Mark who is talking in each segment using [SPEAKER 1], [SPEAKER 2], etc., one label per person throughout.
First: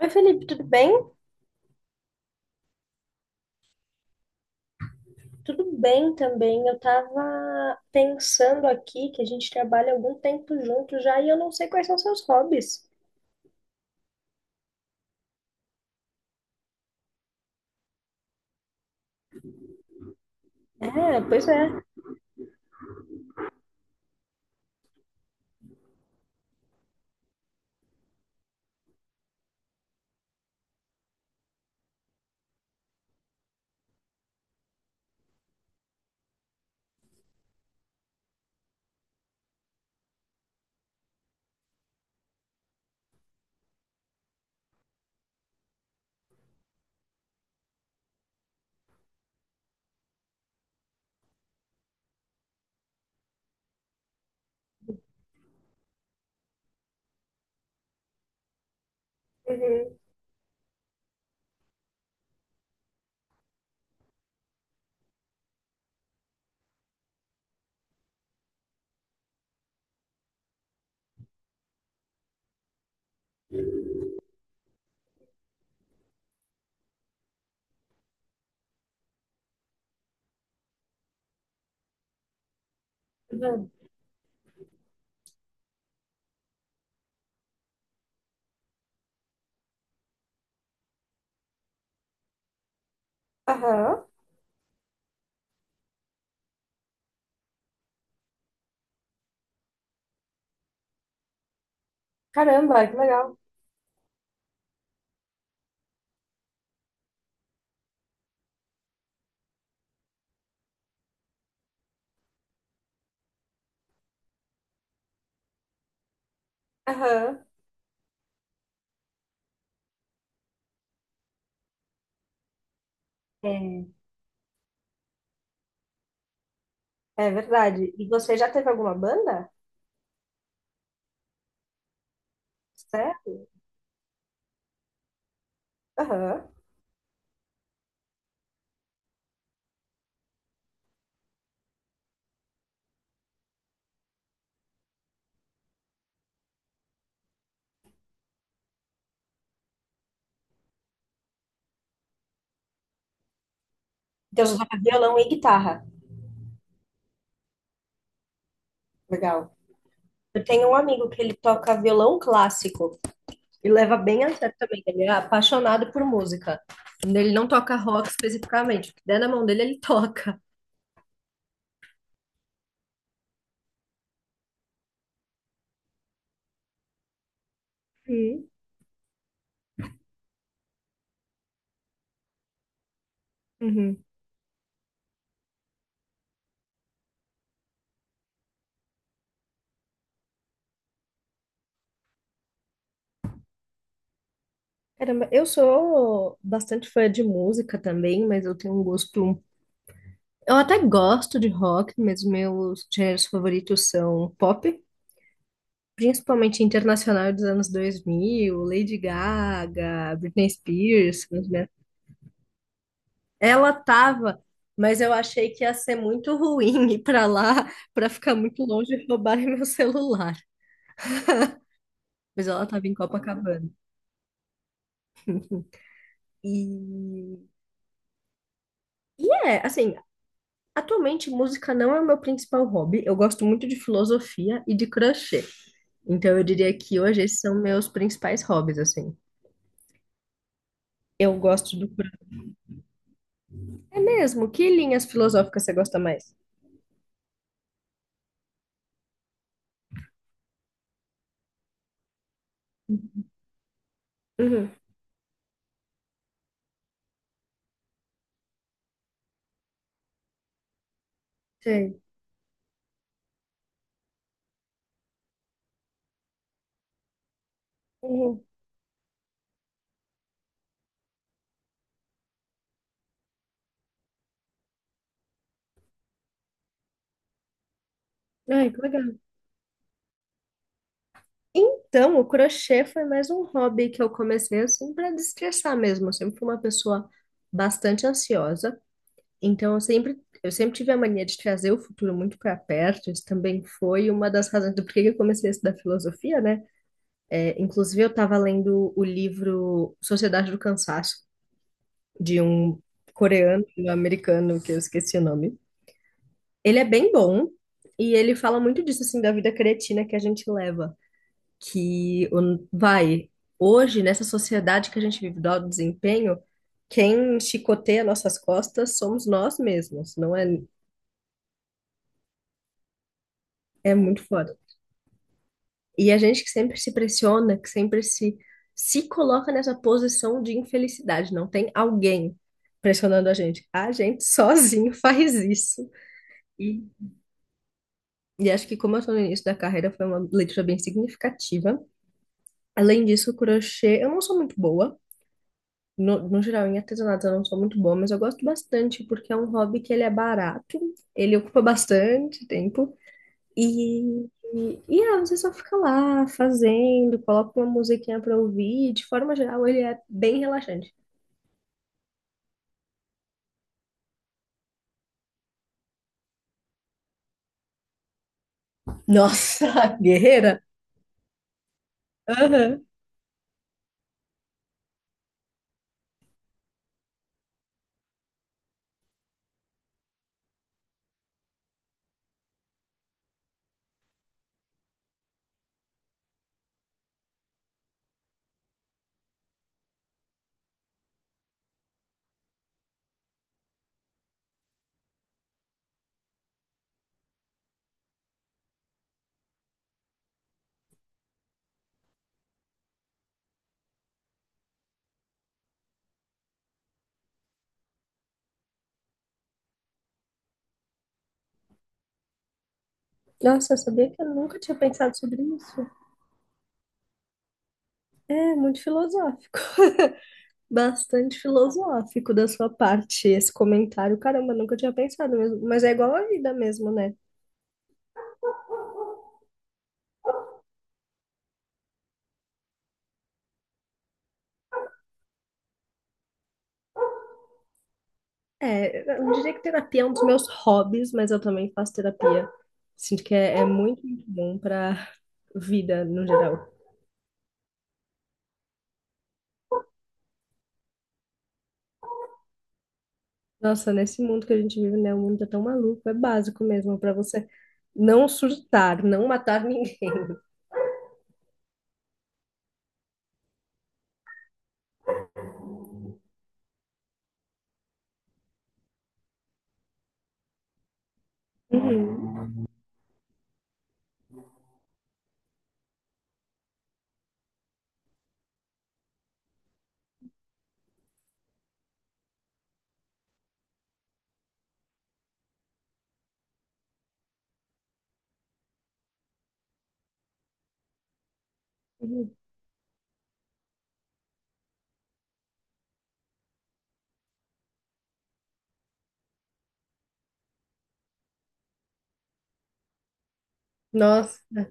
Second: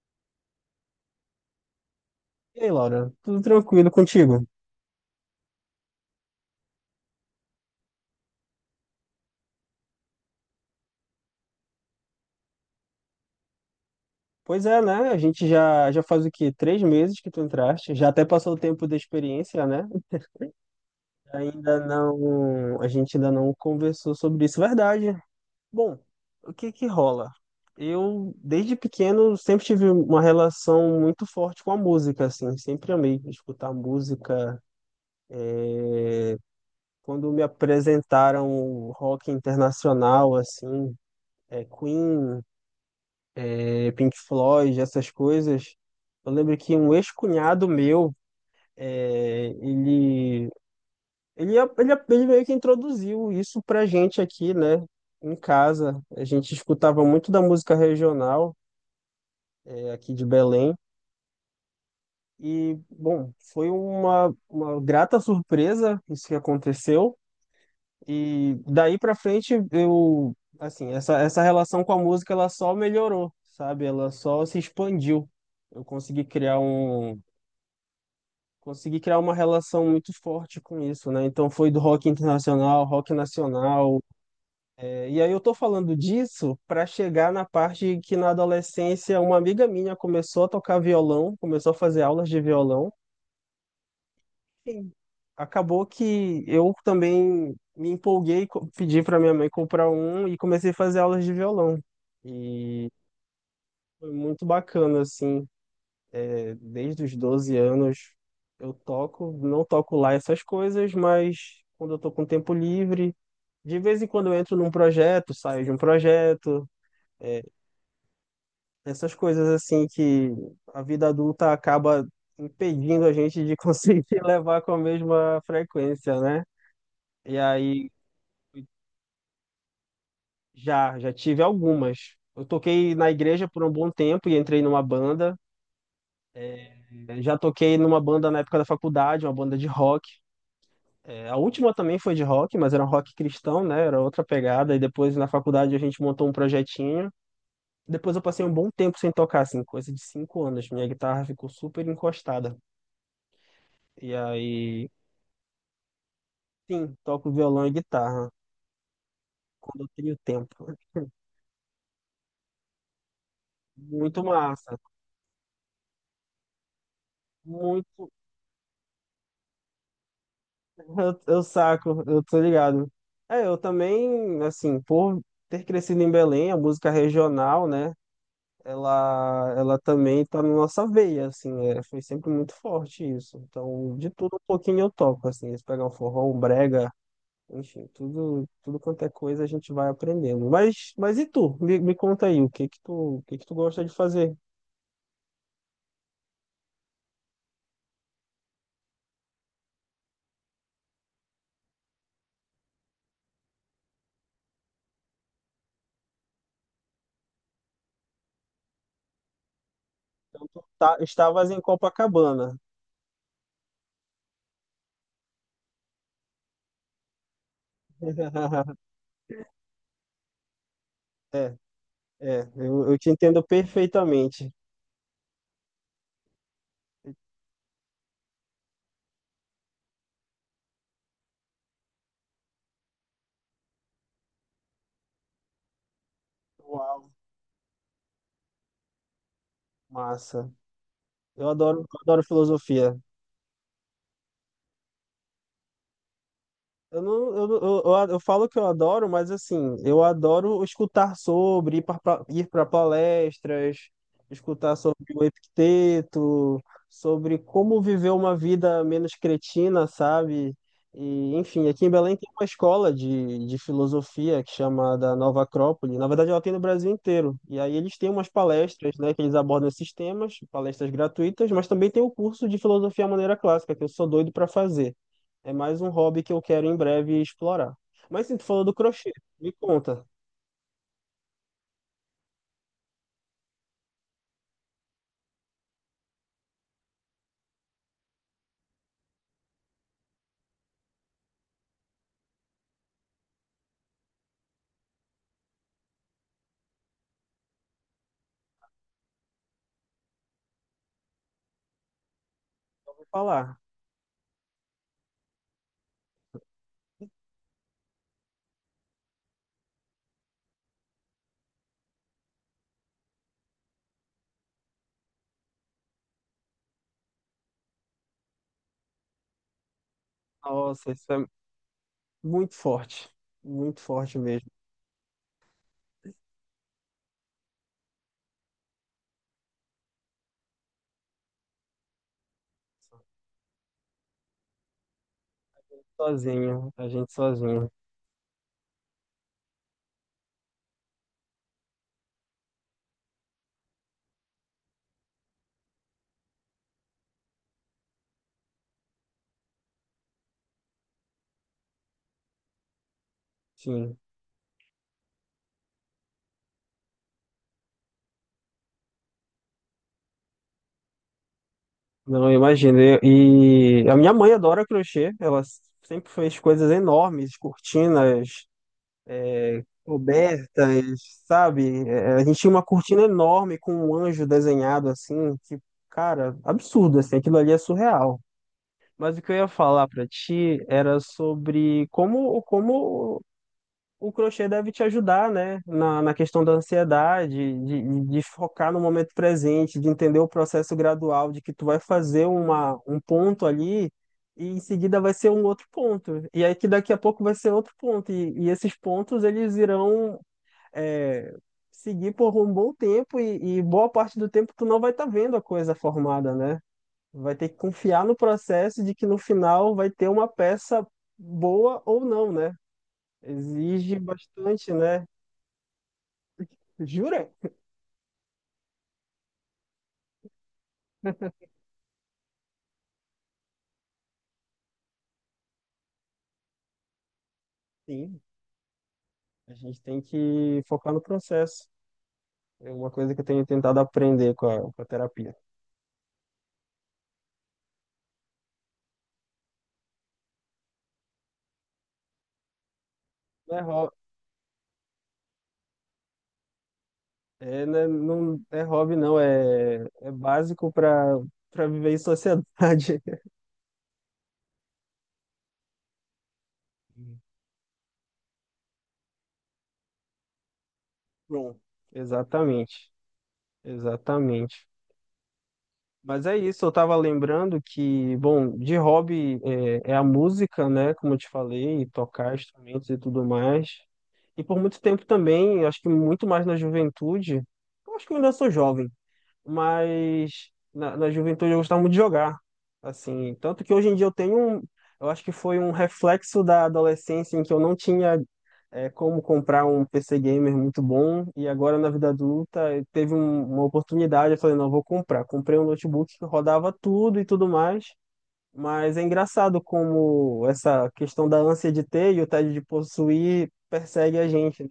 [SPEAKER 1] Oi, Felipe, tudo bem?
[SPEAKER 2] E aí, Laura, tudo tranquilo contigo?
[SPEAKER 1] Tudo bem também. Eu tava pensando aqui que a gente trabalha algum tempo junto já e eu não sei quais são seus hobbies.
[SPEAKER 2] Pois é, né? A gente já faz o quê? Três meses que tu entraste, já até passou o tempo da experiência, né?
[SPEAKER 1] É, pois é.
[SPEAKER 2] Ainda não, a gente ainda não conversou sobre isso, verdade. Bom, o que que rola? Eu, desde pequeno, sempre tive uma relação muito forte com a música, assim, sempre amei escutar música. Quando me apresentaram o rock internacional, assim, Queen, Pink Floyd, essas coisas. Eu lembro que um ex-cunhado meu, é, ele, ele meio que introduziu isso pra gente aqui, né? Em casa. A gente escutava muito da música regional,
[SPEAKER 1] Uhum.
[SPEAKER 2] aqui de Belém. E, bom, foi uma grata surpresa isso que aconteceu. E daí pra frente eu, assim, essa relação com a música ela só melhorou, sabe? Ela só se expandiu. Eu consegui criar uma relação muito forte com isso, né? Então foi do rock internacional, rock
[SPEAKER 1] Uhum.
[SPEAKER 2] nacional. E aí eu tô falando disso para chegar na parte que na adolescência uma amiga minha começou a tocar violão, começou a fazer aulas de violão.
[SPEAKER 1] Aham.
[SPEAKER 2] Sim. Acabou que eu também me empolguei, pedi para minha mãe comprar um e comecei a fazer aulas de violão.
[SPEAKER 1] Caramba,
[SPEAKER 2] E
[SPEAKER 1] que legal.
[SPEAKER 2] foi muito bacana, assim. Desde os 12 anos eu toco, não toco lá essas coisas, mas quando eu tô com tempo livre, de vez em quando eu entro num projeto, saio de um projeto, é,
[SPEAKER 1] Aham.
[SPEAKER 2] essas coisas assim que a vida adulta acaba impedindo a gente de
[SPEAKER 1] É,
[SPEAKER 2] conseguir levar com a mesma frequência, né?
[SPEAKER 1] É
[SPEAKER 2] E aí
[SPEAKER 1] verdade. E você já teve alguma banda?
[SPEAKER 2] já tive algumas. Eu toquei na igreja
[SPEAKER 1] Sério?
[SPEAKER 2] por um bom tempo e entrei numa banda.
[SPEAKER 1] Aham.
[SPEAKER 2] é, já toquei numa banda na época da faculdade, uma banda de rock. A última também foi de rock, mas era um rock cristão, né? Era outra pegada. E depois na faculdade a gente montou um projetinho. Depois eu passei um bom tempo sem tocar, assim, coisa de 5 anos. Minha guitarra ficou super encostada. E
[SPEAKER 1] Então você toca
[SPEAKER 2] aí,
[SPEAKER 1] violão e guitarra.
[SPEAKER 2] sim, toco violão e guitarra
[SPEAKER 1] Legal.
[SPEAKER 2] quando eu tenho
[SPEAKER 1] Eu
[SPEAKER 2] tempo.
[SPEAKER 1] tenho um amigo que ele toca violão clássico. E leva
[SPEAKER 2] Muito
[SPEAKER 1] bem a sério
[SPEAKER 2] massa.
[SPEAKER 1] também. Ele é apaixonado por música. Ele não toca rock
[SPEAKER 2] Muito.
[SPEAKER 1] especificamente. O que der na mão dele, ele toca.
[SPEAKER 2] Eu saco, eu tô ligado. Eu também, assim, por ter crescido em Belém, a música regional, né?
[SPEAKER 1] Uhum,
[SPEAKER 2] Ela também tá na nossa veia, assim, foi sempre muito forte isso. Então,
[SPEAKER 1] uhum.
[SPEAKER 2] de tudo um pouquinho eu toco, assim, se pegar um forró, um brega, enfim, tudo quanto é coisa a gente vai aprendendo. Mas e tu? Me conta aí, o que que tu gosta de fazer?
[SPEAKER 1] Caramba, eu sou bastante fã de música também, mas eu tenho um gosto. Eu até gosto de rock, mas meus gêneros favoritos são pop, principalmente internacional dos anos 2000, Lady Gaga,
[SPEAKER 2] Então,
[SPEAKER 1] Britney
[SPEAKER 2] tu
[SPEAKER 1] Spears, são os.
[SPEAKER 2] estavas em Copacabana.
[SPEAKER 1] Ela tava, mas eu achei que ia ser muito ruim ir pra lá, pra ficar muito longe e roubarem meu celular.
[SPEAKER 2] É, é,
[SPEAKER 1] Mas ela tava
[SPEAKER 2] eu,
[SPEAKER 1] em
[SPEAKER 2] eu te entendo
[SPEAKER 1] Copacabana.
[SPEAKER 2] perfeitamente.
[SPEAKER 1] E, e é, assim, atualmente música não é o meu principal hobby. Eu gosto muito de filosofia e de crochê. Então eu diria que
[SPEAKER 2] Uau,
[SPEAKER 1] hoje esses são meus principais hobbies, assim.
[SPEAKER 2] massa.
[SPEAKER 1] Eu
[SPEAKER 2] Eu
[SPEAKER 1] gosto
[SPEAKER 2] adoro,
[SPEAKER 1] do crochê.
[SPEAKER 2] adoro filosofia.
[SPEAKER 1] É mesmo? Que linhas filosóficas você gosta mais?
[SPEAKER 2] Eu, não, eu, não- eu falo que eu adoro, mas assim, eu adoro escutar sobre, ir para palestras,
[SPEAKER 1] Uhum,
[SPEAKER 2] escutar sobre o Epicteto, sobre como viver uma vida menos cretina, sabe? E, enfim, aqui em
[SPEAKER 1] sei.
[SPEAKER 2] Belém tem uma escola de filosofia que chama da Nova Acrópole. Na verdade, ela tem no Brasil inteiro. E aí eles têm umas
[SPEAKER 1] Uhum.
[SPEAKER 2] palestras, né, que eles abordam esses temas, palestras gratuitas, mas também tem o curso de filosofia à maneira clássica, que eu sou doido para fazer. É mais um hobby que eu quero em breve explorar. Mas sim, tu falou
[SPEAKER 1] Ai,
[SPEAKER 2] do
[SPEAKER 1] que
[SPEAKER 2] crochê.
[SPEAKER 1] legal.
[SPEAKER 2] Me conta.
[SPEAKER 1] Então, o crochê foi mais um hobby que eu comecei assim para destressar mesmo. Eu sempre fui uma pessoa bastante ansiosa, então eu sempre tive a mania de trazer o futuro muito para perto. Isso também foi uma das razões do porquê que eu comecei a estudar filosofia, né? É, inclusive eu estava lendo o livro Sociedade do Cansaço de um
[SPEAKER 2] Vou falar.
[SPEAKER 1] coreano, um americano que eu esqueci o nome. Ele é bem bom e ele fala muito disso assim da vida cretina que a gente leva. Que o- vai, hoje, nessa sociedade que a gente vive do alto desempenho, quem chicoteia nossas costas somos nós mesmos, não é,
[SPEAKER 2] Nossa, isso é muito forte. Muito
[SPEAKER 1] é
[SPEAKER 2] forte
[SPEAKER 1] muito
[SPEAKER 2] mesmo.
[SPEAKER 1] foda. E a gente que sempre se pressiona, que sempre se, se coloca nessa posição de infelicidade, não tem alguém pressionando a gente. A gente sozinho faz isso.
[SPEAKER 2] Sozinho,
[SPEAKER 1] E,
[SPEAKER 2] a gente sozinho.
[SPEAKER 1] e acho que como eu tô no início da carreira, foi uma leitura bem significativa. Além disso, o crochê, eu não sou muito boa. No geral, em artesanato eu não sou muito boa, mas eu gosto bastante porque é um hobby que ele é barato, ele ocupa bastante tempo
[SPEAKER 2] Sim.
[SPEAKER 1] e, e ah, você só fica lá fazendo, coloca uma musiquinha pra ouvir. De forma geral, ele é bem relaxante.
[SPEAKER 2] Não, eu imagino. E a minha mãe adora crochê. Ela sempre fez coisas enormes, cortinas,
[SPEAKER 1] Nossa, guerreira!
[SPEAKER 2] cobertas, sabe? A gente tinha uma
[SPEAKER 1] Aham.
[SPEAKER 2] cortina enorme com um anjo desenhado assim, tipo, cara, absurdo, assim. Aquilo ali é surreal. Mas o que eu ia falar para ti era sobre como o crochê deve te ajudar, né? Na questão da ansiedade, de focar no momento presente, de entender o processo gradual, de que tu vai fazer um ponto ali e em seguida vai ser um outro ponto. E aí que daqui a pouco vai ser outro ponto. E esses pontos, eles irão... é, seguir por um bom tempo e boa parte do tempo tu não vai estar vendo a coisa formada, né? Vai ter que confiar no processo de que no final vai ter uma peça boa ou não, né?
[SPEAKER 1] Nossa, eu
[SPEAKER 2] Exige
[SPEAKER 1] sabia que eu nunca
[SPEAKER 2] bastante,
[SPEAKER 1] tinha
[SPEAKER 2] né?
[SPEAKER 1] pensado sobre isso.
[SPEAKER 2] Jura?
[SPEAKER 1] É muito filosófico. Bastante filosófico da sua parte esse comentário. Caramba, eu nunca tinha pensado mesmo. Mas é igual a vida mesmo, né?
[SPEAKER 2] Sim. A gente tem que focar no processo. É uma coisa que eu tenho tentado aprender com a terapia.
[SPEAKER 1] É, eu não diria que terapia é um dos meus hobbies, mas eu também faço terapia. Sinto que
[SPEAKER 2] Não
[SPEAKER 1] é,
[SPEAKER 2] é
[SPEAKER 1] é
[SPEAKER 2] hobby,
[SPEAKER 1] muito, muito bom para vida no geral.
[SPEAKER 2] é, né, não é hobby, não. É básico para viver em sociedade.
[SPEAKER 1] Nossa, nesse mundo que a gente vive, né? O mundo tá tão maluco, é básico mesmo para você não surtar, não matar ninguém.
[SPEAKER 2] Bom, exatamente. Exatamente. Mas é isso, eu tava lembrando que, bom, de hobby é a música, né? Como eu te falei, tocar
[SPEAKER 1] Uhum,
[SPEAKER 2] instrumentos e tudo mais. E por muito tempo também, acho que muito mais na juventude, eu acho que eu ainda sou jovem, mas na juventude eu gostava muito de jogar, assim, tanto que hoje em dia eu acho que foi um reflexo da adolescência em que eu não tinha como comprar um PC gamer muito bom e agora na vida
[SPEAKER 1] uhum.
[SPEAKER 2] adulta teve uma oportunidade, eu falei, não, eu vou comprar. Comprei um notebook que rodava tudo e tudo mais, mas é engraçado como essa questão da ânsia de ter e o tédio de possuir persegue a
[SPEAKER 1] Nossa.
[SPEAKER 2] gente,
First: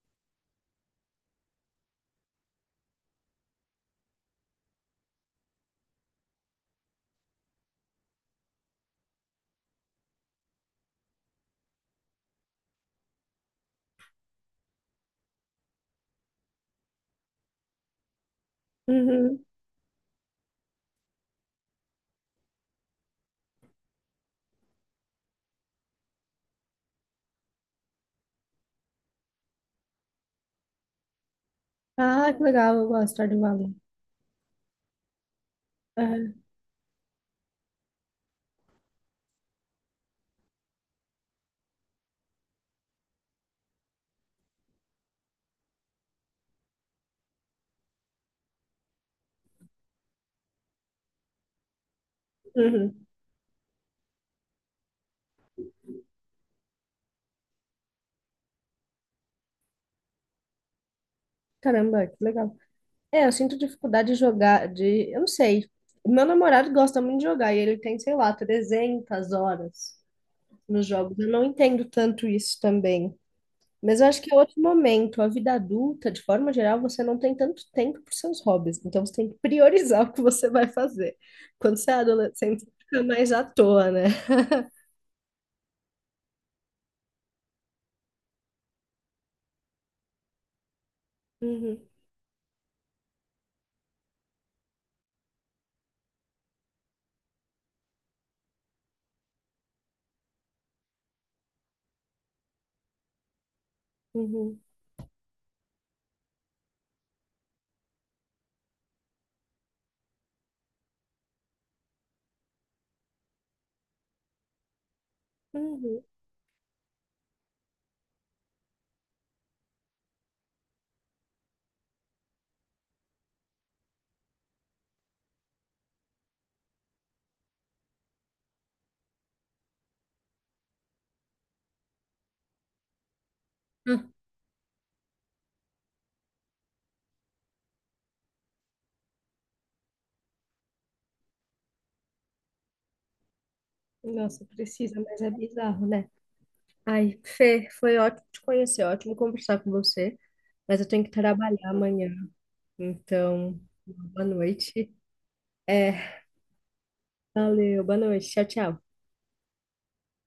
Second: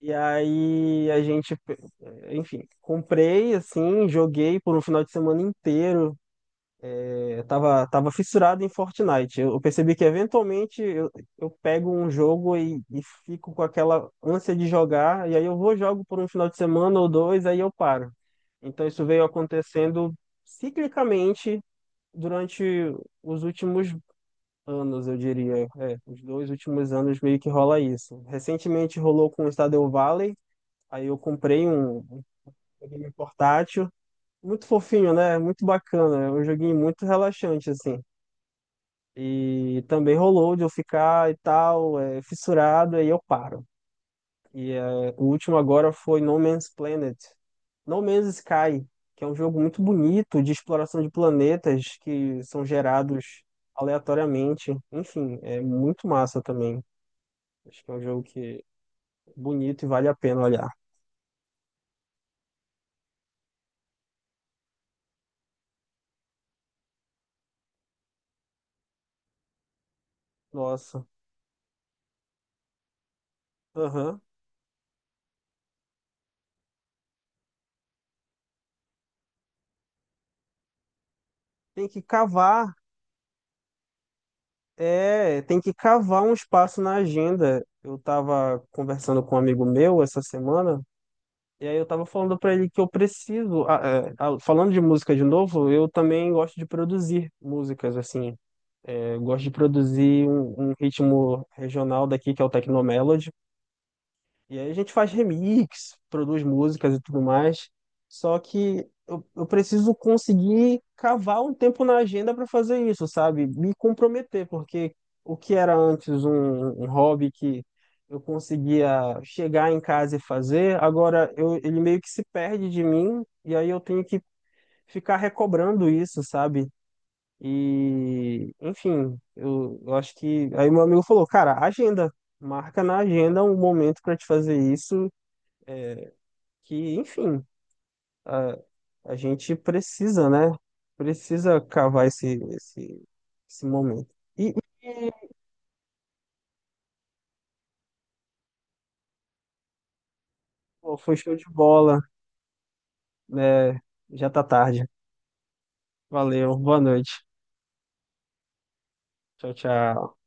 [SPEAKER 2] e aí a gente, enfim, comprei assim, joguei por um final de semana inteiro. Eu tava fissurado em Fortnite. Eu percebi que eventualmente eu pego um jogo e fico com aquela ânsia de jogar, e aí eu vou jogo por um final de semana ou dois, aí eu paro. Então isso veio
[SPEAKER 1] Uhum.
[SPEAKER 2] acontecendo ciclicamente durante os últimos anos, eu diria. Os dois últimos anos meio que rola isso. Recentemente rolou com o Stardew Valley. Aí eu comprei um
[SPEAKER 1] Ah, que legal, eu gosto de
[SPEAKER 2] joguinho
[SPEAKER 1] Stardew Valley.
[SPEAKER 2] portátil, muito fofinho, né? Muito bacana, é
[SPEAKER 1] Uhum.
[SPEAKER 2] um joguinho muito relaxante, assim. E também rolou de eu ficar e tal, fissurado, aí eu paro. E o último agora foi No Man's Planet. No Man's Sky, que é um jogo muito bonito de exploração de planetas que são
[SPEAKER 1] Uhum.
[SPEAKER 2] gerados aleatoriamente. Enfim, é muito massa também. Acho que é um jogo que é bonito e vale a pena olhar.
[SPEAKER 1] Caramba, que legal. É, eu sinto dificuldade de jogar, de, eu não sei. O meu namorado gosta muito de jogar e ele tem, sei lá, 300 horas nos
[SPEAKER 2] Nossa.
[SPEAKER 1] jogos. Eu não entendo tanto isso também. Mas eu
[SPEAKER 2] Aham.
[SPEAKER 1] acho que é outro momento. A vida adulta, de forma geral, você não tem tanto tempo para seus hobbies. Então você tem que priorizar o que você vai fazer. Quando
[SPEAKER 2] Tem
[SPEAKER 1] você é
[SPEAKER 2] que
[SPEAKER 1] adolescente, você
[SPEAKER 2] cavar
[SPEAKER 1] fica mais à toa, né?
[SPEAKER 2] tem que cavar um espaço na agenda. Eu estava conversando com um amigo meu essa semana, e aí
[SPEAKER 1] Uhum,
[SPEAKER 2] eu estava falando para ele que eu preciso. Falando de música de novo, eu também gosto de produzir músicas, assim. Eu gosto de produzir um ritmo regional daqui, que é o Tecnomelody. E
[SPEAKER 1] uhum,
[SPEAKER 2] aí a gente faz remix, produz músicas e tudo mais. Só que eu preciso conseguir cavar um tempo na agenda para fazer isso, sabe? Me comprometer, porque o que era
[SPEAKER 1] uhum.
[SPEAKER 2] antes um hobby que eu conseguia chegar em casa e fazer, agora ele meio que se perde de mim, e aí eu tenho que ficar recobrando isso, sabe? E, enfim, eu acho que. Aí meu amigo falou, cara, agenda marca na agenda um momento
[SPEAKER 1] Ah,
[SPEAKER 2] para te fazer isso é, que, enfim, a, a gente precisa, né? Precisa cavar esse momento.
[SPEAKER 1] nossa,
[SPEAKER 2] E,
[SPEAKER 1] precisa,
[SPEAKER 2] e,
[SPEAKER 1] mas é bizarro, né? Ai, Fê, foi ótimo te conhecer, ótimo conversar com você, mas eu
[SPEAKER 2] pô,
[SPEAKER 1] tenho que
[SPEAKER 2] foi show de
[SPEAKER 1] trabalhar
[SPEAKER 2] bola,
[SPEAKER 1] amanhã, então,
[SPEAKER 2] né?
[SPEAKER 1] boa
[SPEAKER 2] Já tá tarde.
[SPEAKER 1] noite. É,
[SPEAKER 2] Valeu, boa noite.
[SPEAKER 1] valeu, boa noite, tchau, tchau.
[SPEAKER 2] Tchau, tchau.